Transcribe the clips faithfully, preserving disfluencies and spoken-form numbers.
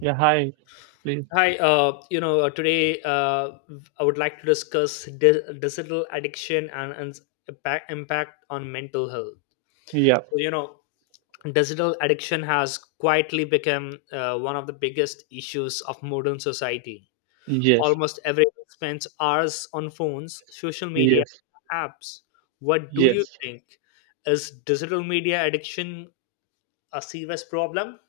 Yeah, hi, please. Hi, uh, you know, uh, today uh, I would like to discuss di- digital addiction and, and impact, impact on mental health. Yeah, So, you know, digital addiction has quietly become uh, one of the biggest issues of modern society. yes, Almost everyone spends hours on phones, social media, yes, apps. What do you yes. think? Is digital media addiction a serious problem?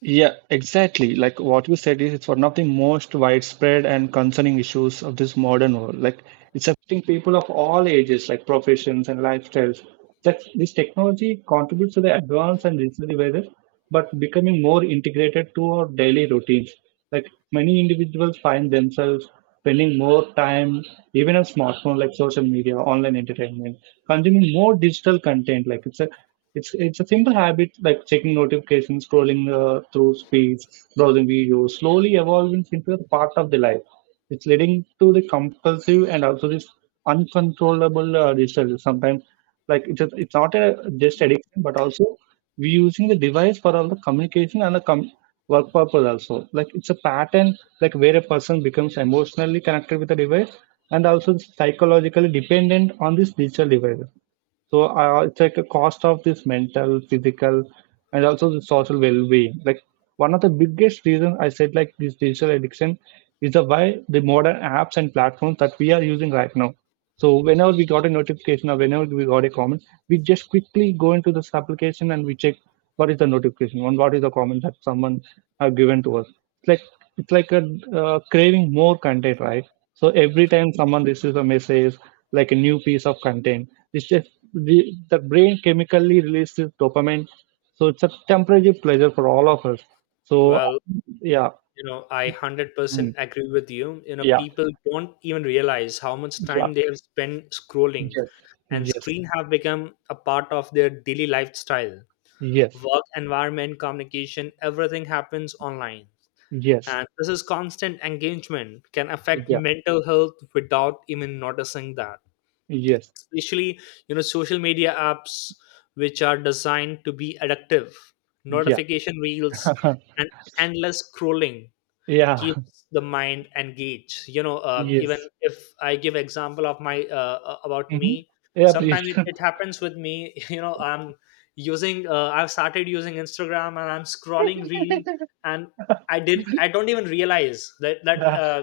Yeah, exactly. Like what you said is it's one of the most widespread and concerning issues of this modern world. Like it's affecting people of all ages, like professions and lifestyles. That this technology contributes to the advance and digital weather, but becoming more integrated to our daily routines. Like many individuals find themselves spending more time even on smartphone like social media, online entertainment, consuming more digital content. Like it's a it's it's a simple habit like checking notifications, scrolling uh, through feeds, browsing videos, slowly evolving into a part of the life. It's leading to the compulsive and also this uncontrollable uh, digital. Sometimes like it's a, it's not a just addiction, but also we're using the device for all the communication and the com- work purpose also. Like it's a pattern, like where a person becomes emotionally connected with the device and also psychologically dependent on this digital device. So uh, it's like a cost of this mental, physical, and also the social well-being. Like one of the biggest reasons I said like this digital addiction is the why the modern apps and platforms that we are using right now. So whenever we got a notification or whenever we got a comment, we just quickly go into this application and we check what is the notification and what is the comment that someone have given to us. It's like it's like a uh, craving more content, right? So every time someone receives a message, like a new piece of content, it's just the, the brain chemically releases dopamine. So it's a temporary pleasure for all of us. So Well, yeah, You know, I one hundred percent mm, agree with you. You know, yeah, people don't even realize how much yeah, time they have spent scrolling, yes, and yes, screen have become a part of their daily lifestyle. yes, Work environment, communication, everything happens online. yes, And this is constant engagement can affect yeah, mental health without even noticing that. yes, Especially, you know, social media apps which are designed to be addictive, yeah, notification reels, and endless scrolling yeah, keeps the mind engaged. You know um, even yes. if I give example of my uh, uh, about hmm me, Yeah, please. sometimes it, it happens with me. you know I'm using uh, I've started using Instagram and I'm scrolling reel, and i did I don't even realize that that Yeah. uh,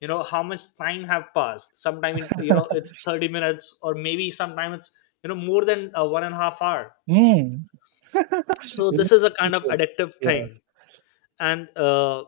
you know, how much time have passed. Sometimes you know it's thirty minutes or maybe sometimes it's, you know, more than uh, one and a half hour. Mm. So this is a kind of addictive Yeah, thing, and uh,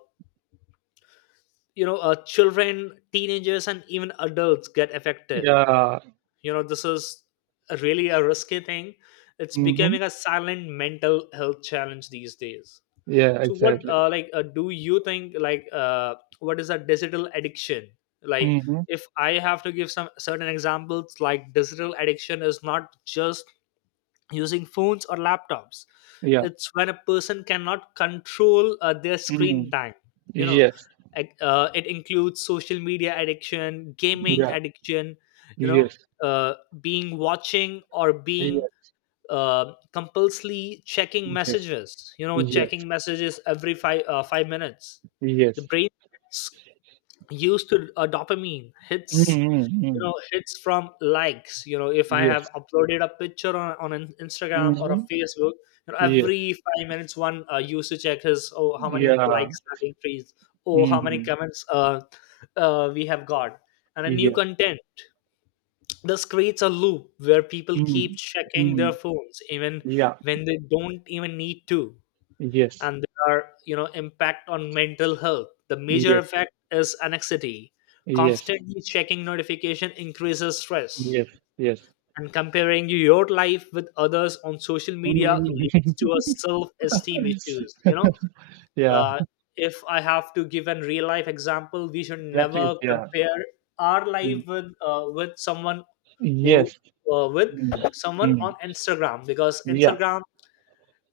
you know, uh, children, teenagers, and even adults get affected. yeah, You know, this is a really a risky thing. It's mm-hmm. becoming a silent mental health challenge these days. Yeah, So what exactly. uh, like uh, do you think like uh, what is a digital addiction? Like, Mm-hmm. if I have to give some certain examples, like digital addiction is not just using phones or laptops. Yeah. It's when a person cannot control uh, their screen Mm. time, you know. Yes. Ac- uh, it includes social media addiction, gaming Yeah. addiction, you know, Yes. uh, being watching or being Yes. uh, compulsively checking Yes. messages. You know, Yes. checking messages every five uh, five minutes, the Yes. brain gets used to uh, dopamine hits, Mhm, you mhm. know, hits from likes. You know, if I have Yes. uploaded a picture on, on an Instagram or a Mhm. Facebook, you know, Yes. every five minutes one uh, used to check his, oh how many Yeah. likes have increased, oh how many Mhm. comments uh, uh, we have got, and a new Yes. content. This creates a loop where people keep Mm. checking their Mm. phones even Yeah. when they don't even need to. Yes. And there are, you know, impact on mental health. The major Yes. effect is anxiety. Yes. Constantly checking notification increases stress, Yes. Yes. and comparing your life with others on social media Mhm. leads to a self-esteem issues, you know. Yeah. uh, if I have to give a real life example, we should Yeah. never Please. Yeah. compare our Mm. life with uh, with someone who Yes. uh, with Mm. someone on Mm. Instagram, because Yeah. Instagram,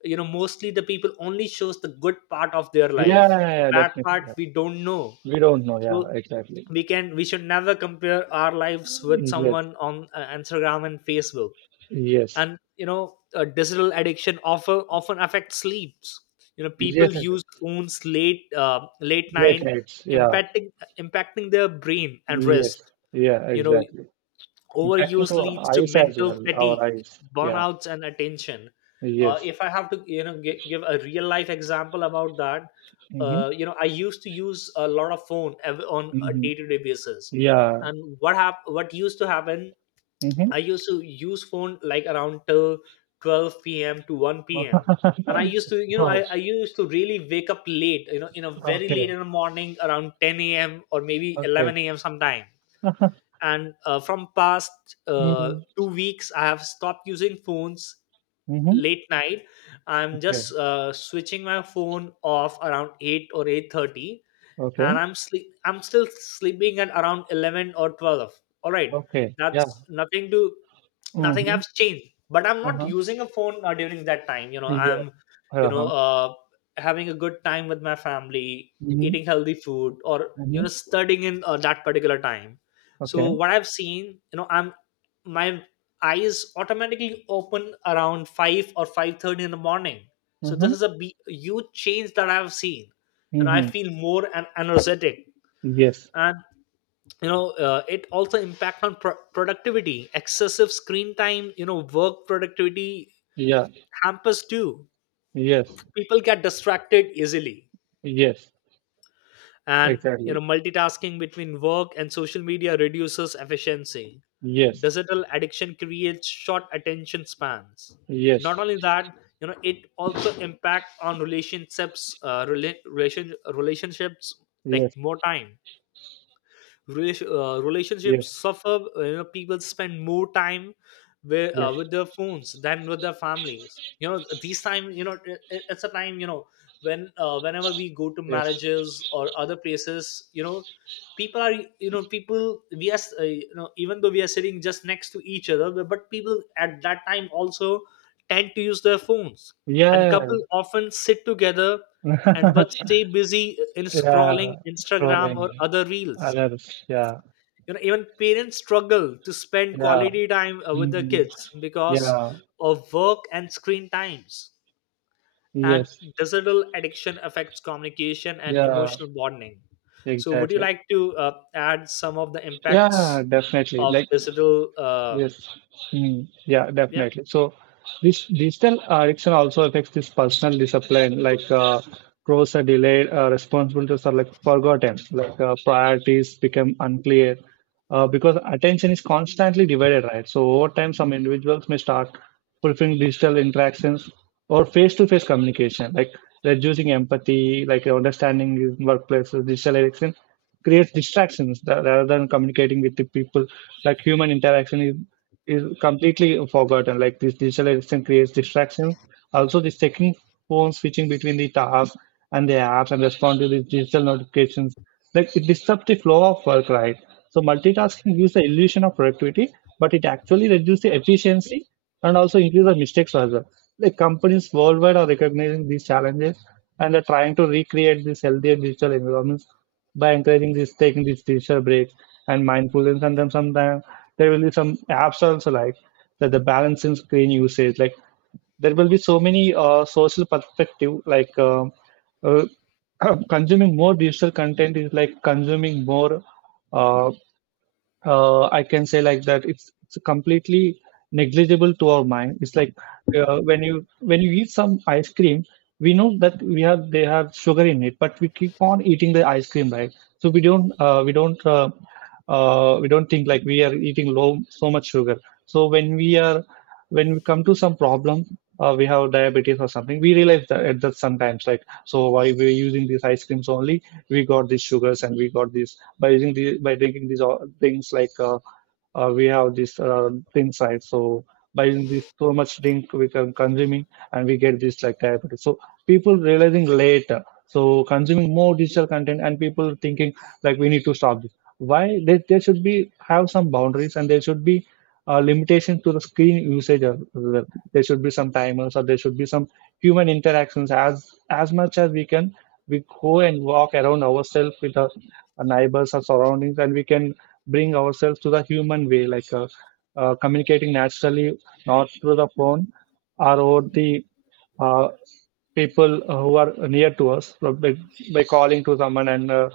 you know, mostly the people only shows the good part of their Yeah, life, yeah, yeah, the yeah, bad definitely. part Yeah. we don't know. We don't know. Yeah. So Exactly. we can we should never compare our lives with Yes. someone on uh, Instagram and Facebook. Yes. And you know, uh, digital addiction often often affects sleeps. You know, Yes. people Yes. use Yes. phones late uh, late Late night, nights. Yeah. impacting impacting their brain and Yes. rest. Yeah. You know, Exactly. overuse Technical leads to eyes as mental well. Our fatigue, eyes. Yeah. burnouts, and attention. uh, Yes. If I have to, you know, gi- give a real life example about that, Mm-hmm. uh, you know, I used to use a lot of phone ev- on a Mm-hmm. day-to-day basis. Yeah. And what hap- what used to happen, I Mm-hmm. used to use phone like around till twelve p.m. to one p.m., and I used to, you know, I, Oh, I used to really wake up late, you know, you know, very late okay. in the morning, around ten a.m. or maybe Okay. eleven a.m. sometime. And uh, from past uh, two weeks I have stopped using phones Mm-hmm. late night. I'm Okay. just uh, switching my phone off around eight or eight thirty, and Okay. i'm sleep I'm still sleeping at around eleven or twelve. All right, Okay. Yeah. that's nothing to nothing Mm-hmm. has changed, but I'm not Uh-huh. using a phone uh, during that time. You know, Yeah. I'm, you know, Uh-huh. uh, having a good time with my family, eating Mm-hmm. healthy food, or you know, Mm-hmm. studying in uh, that particular time. So Okay. what I've seen, you know, I'm my eyes automatically open around five or five thirty in the morning. So this Mm-hmm. is a be- huge change that I've seen, and I Mm-hmm. feel more and energetic. Yes. And you know, uh, it also impact on pro- productivity. Excessive screen time, you know, work productivity Yeah. hampers too. Yes. People get distracted easily, Yes. and you know, Exactly. multitasking between work and social media reduces efficiency. Yes. Digital addiction creates short attention spans. Not Yes. only that, you know, it also impact on relationships, uh, rela- relation relationships, like Yes. more time. Relation, uh, relationships Yes. suffer. uh, You know, people spend more time with uh, Yes. with their phones than with their families. You know, these time, you know, it, it- it's a time. You know, when uh, whenever we go to Yes. marriages or other places, you know, people are you know, people we are, uh, you know, even though we are sitting just next to each other, but but people at that time also tend to use their phones, and Yeah. couple often sit together and but stay busy in scrolling Yeah. Instagram or Scrolling. other reels. Others. Yeah. You know, even parents struggle to spend Yeah. quality time uh, with their kids because Yeah, of work and screen times. And yes, digital addiction affects communication and yeah, emotional bonding. So would you exactly. like to uh, add some of the Yeah, impacts definitely. of Like digital uh, Yes. Mm, yeah, yeah? definitely. So this digital addiction also affects this personal discipline, like uh, growth are delayed, uh, responsibilities are like forgotten, like uh, priorities become unclear uh, because attention is constantly divided, right? So over time, some individuals may start fulfilling digital interactions or face-to-face communication, like reducing empathy, like understanding in workplaces, digital addiction creates distractions tha- rather than communicating with the people. Like human interaction is, is completely forgotten. Like this digital addiction creates distractions. Also, the taking phone switching between the tasks and the apps and respond to these digital notifications. Like it disrupts the flow of work, right? So multitasking gives the illusion of productivity, but it actually reduces the efficiency and also increase the mistakes as well. Like companies worldwide are recognizing these challenges and are trying to recreate these healthier digital environments by encouraging this, taking these digital breaks and mindfulness. And then sometimes there will be some apps also like that the balance in screen usage. Like there will be so many uh, social perspective. Like um uh, Consuming more digital content is like consuming more. Uh, uh, I can say like that it's it's completely negligible to our mind. It's like uh, when you when you eat some ice cream, we know that we have they have sugar in it, but we keep on eating the ice cream, right? So we don't uh, we don't uh, uh, we don't think like we are eating low so much sugar. So when we are when we come to some problem. Uh, we have diabetes or something. We realize that, that sometimes, like, so why we're using these ice creams only? We got these sugars and we got these by using the by drinking these uh, things like uh, uh, we have these uh, things, right? So by using this so much drink we can consuming and we get this like diabetes. So people realizing later. So consuming more digital content and people thinking like we need to stop this. Why they, they should be have some boundaries and there should be uh, limitation to the screen usage as well. There should be some timers or there should be some human interactions. As as much as we can, we go and walk around ourselves with a our neighbors, our surroundings, and we can bring ourselves to the human way, like uh, uh, communicating naturally, not through the phone or over the uh, people who are near to us uh, by, by calling to someone and uh,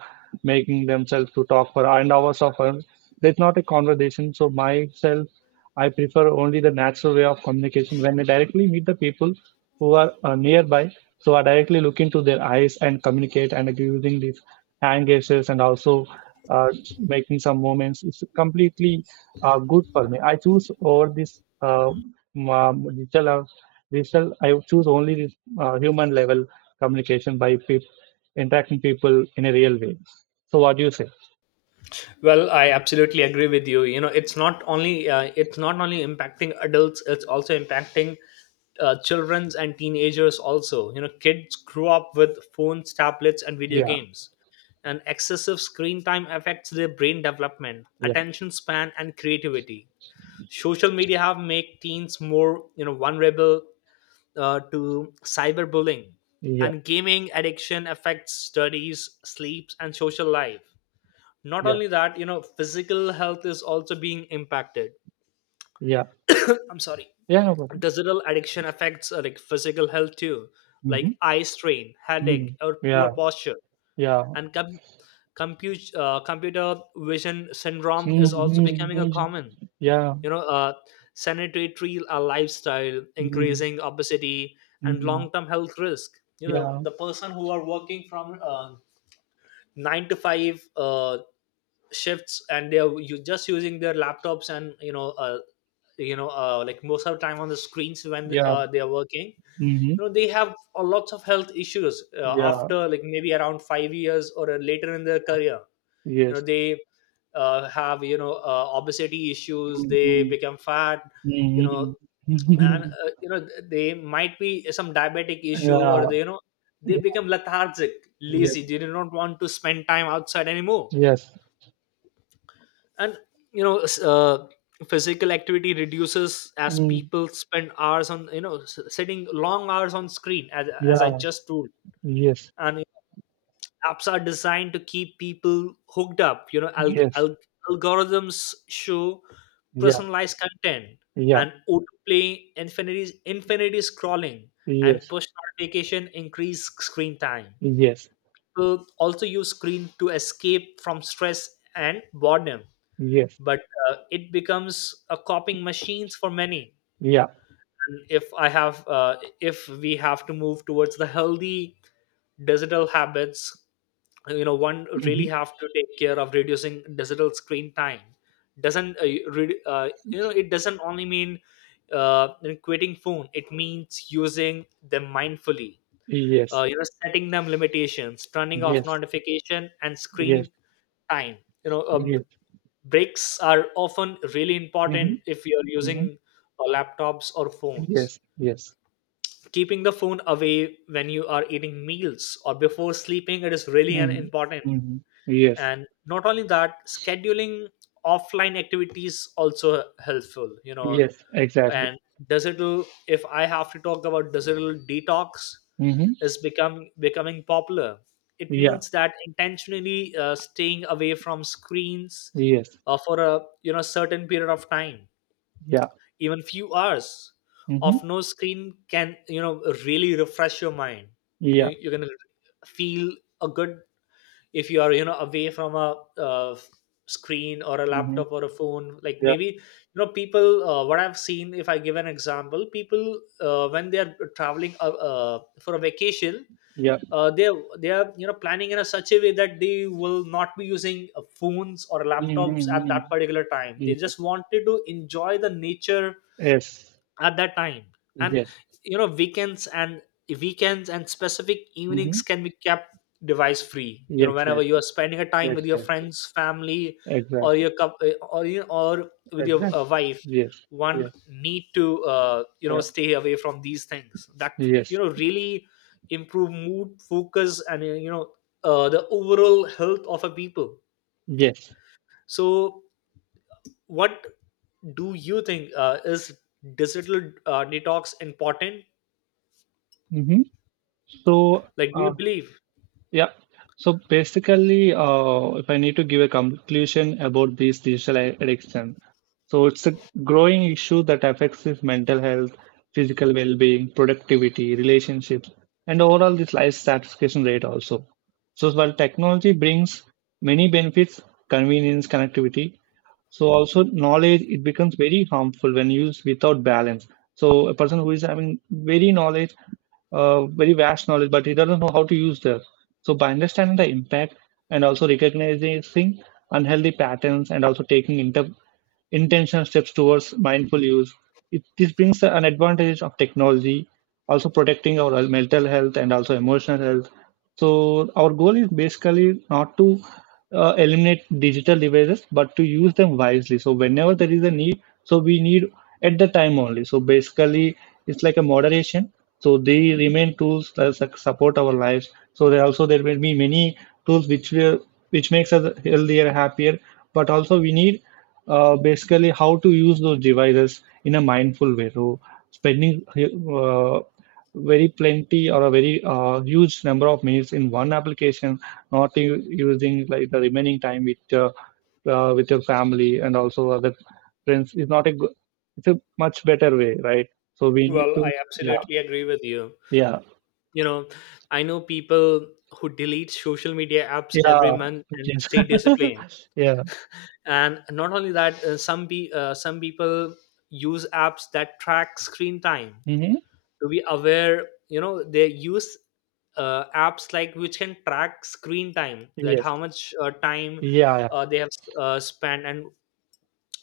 making themselves to talk for and hours of uh, it's not a conversation. So myself, I prefer only the natural way of communication when I directly meet the people who are uh, nearby. So I directly look into their eyes and communicate and using the hand gestures and also uh, making some movements. It's completely uh, good for me. I choose over this uh, m- um, digital uh, digital. I would choose only this uh, human level communication by peop interacting people in a real way. So what do you say? Well, I absolutely agree with you. You know, it's not only uh, it's not only impacting adults; it's also impacting uh, childrens and teenagers. Also, you know, kids grew up with phones, tablets, and video Yeah, games, and excessive screen time affects their brain development, yeah, attention span, and creativity. Social media have make teens more, you know, vulnerable uh, to cyberbullying, yeah, and gaming addiction affects studies, sleeps, and social life. Not yeah, only that, you know, physical health is also being impacted. yeah, I'm sorry. yeah, no problem. Digital addiction affects uh, like physical health too, Hmm. like eye strain, Hmm. headache, or poor Yeah, posture. yeah, And com- compute, uh, computer vision syndrome is also becoming a mm-hmm, common. yeah, You know, uh, sanitary uh, lifestyle, mm-hmm. increasing obesity, and Mm-hmm. long-term health risk. You know, Yeah, the person who are working from uh, nine to five uh, shifts, and they are you just using their laptops, and you know, uh, you know uh, like most of the time on the screens when yeah, uh, they are working, you mm-hmm, know, they have a lots of health issues uh, yeah, after like maybe around five years or uh, later in their career. You know, yes. they uh, have, you know, uh, obesity issues, they Mm-hmm. become fat, you know. Mm. And uh, you know, they might be some diabetic issue, or Yeah, they, you know, they yeah, become lethargic, yes, lazy, they do not want to spend time outside anymore. yes, And you know, s- uh, physical activity reduces as mm, people spend hours on, you know, s- sitting long hours on screen, as, as I yeah, just told. yes, And apps are designed to keep people hooked up, you know, alg- yes, alg- algorithms show yeah, personalized content yeah, and autoplay infinity infinity scrolling and yes, push notification increase screen time. yes, People also use screen to escape from stress and boredom, yes, but uh, it becomes a coping machines for many. yeah, if i have uh, if we have to move towards the healthy digital habits, you know, one really hmm have to take care of reducing digital screen time. Doesn't uh, re- uh, You know, it doesn't only mean, uh, you know, quitting phone. It means using them mindfully, uh, yes, you know, setting them limitations, turning off yes, notification and screen yes, time. You know, uh, yes, breaks are often really hmm important if you're hmm using uh, laptops or phones. yes, yes, Keeping the phone away when you are eating meals or before sleeping, it is really an mm, important. hmm yes, And not only that, scheduling offline activities also helpful, you know. yes, exactly, And digital if I have to talk about digital detox, hmm is become becoming popular. It yeah, means that intentionally uh, staying away from screens yes, uh, for a, you know, certain period of time. yeah, Even few hours hmm of no screen can, you know, really refresh your mind. yeah, you, You're gonna feel a good if you are, you know, away from a uh, screen or a hmm laptop or a phone. Like, yeah, maybe, you know, people, uh, what I've seen, if I give an example, people uh, when they are traveling uh, uh, for a vacation, yeah, uh, they are- they are, you know, planning in a such a way that they will not be using uh, phones or mm, laptops at that mm, particular time. They mm, just wanted to enjoy the nature yes, at that time. And yes, you know, weekends and weekends and specific evenings hmm can be kept device free, you know, whenever you are exactly. spending a time with your Exactly. friends, family, or Exactly. your cou- uh, or you or with your uh, Exactly. wife. Yes. One Yes. need to, uh, you know, Yeah. stay away from these things that, you Yes. know, really improve mood, focus, and uh, you know, uh, the overall health of a people. Yes. So what do you think, uh, is digital uh, detox important? Mm-hmm. So, Like, do uh, you believe? yeah. So basically, uh, if I need to give a conclusion about this digital a- addiction, so it's a growing issue that affects his mental health, physical well-being, productivity, relationships, and overall this life satisfaction rate also. So while technology brings many benefits, convenience, connectivity, so also knowledge, it becomes very harmful when used without balance. So a person who is having very knowledge uh, very vast knowledge but he doesn't know how to use that. So by understanding the impact and also recognizing unhealthy patterns and also taking inter- intentional steps towards mindful use. It, this brings an advantage of technology, also protecting our mental health and also emotional health. So our goal is basically not to uh, eliminate digital devices, but to use them wisely. So whenever there is a need, so we need at the time only. So basically, it's like a moderation. So they remain tools that su- support our lives. So there also there will be many tools which will which makes us healthier, happier. But also we need uh, basically how to use those devices in a mindful way. So spending uh, very plenty or a very uh, huge number of minutes in one application, not u- using like the remaining time with uh, uh, with your family and also other friends is not a good. It's a much better way, right? So we need Well, to. I Yeah. absolutely agree with you. Yeah. You know, I know people who delete social media apps Yeah. every month and Yes. stay disciplined. Yeah. And not only that, uh, some be uh, some people use apps that track screen time hmm to be aware. You know, they use uh, apps like which can track screen time, that Yes. how much uh, time Yeah. Yeah. uh, they have uh, spent, and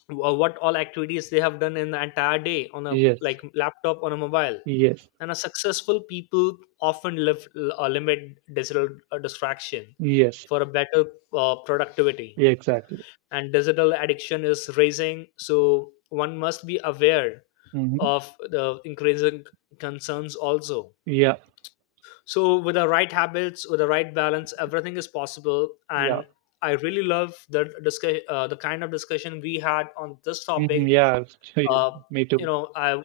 wha- what all activities they have done in the entire day on a Yes. like laptop on a mobile. Yes. And a successful people often live, uh, limit digital uh, distraction Yes. for a better uh, productivity. Exactly. And digital addiction is rising, so one must be aware hmm of the increasing concerns also. So with the right habits, with the right balance, everything is possible. Yeah. And I really love the discuss uh, the kind of discussion we had on this topic. Mhm. Yeah. so you- uh, Me you too. know, I,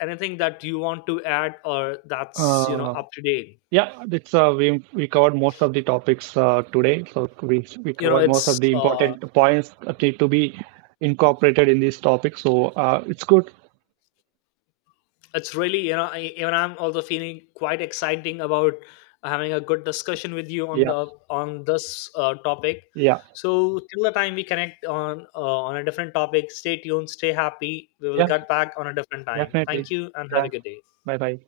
anything that you want to add, or that's, you know, Uh, up to date? yeah. It's uh, we we covered most of the topics uh, today. So we we you know covered most it's of the uh, important points that need to be incorporated in this topic. So uh, it's good. it's really, you know, I, even I'm also feeling quite exciting about having a good discussion with you on Yeah. the on this uh, topic. Yeah. So till the time we connect on uh, on a different topic, stay tuned, stay happy, we will Yeah. get back on a different time. Thank Definitely. you and have a Yeah. good day. Bye bye.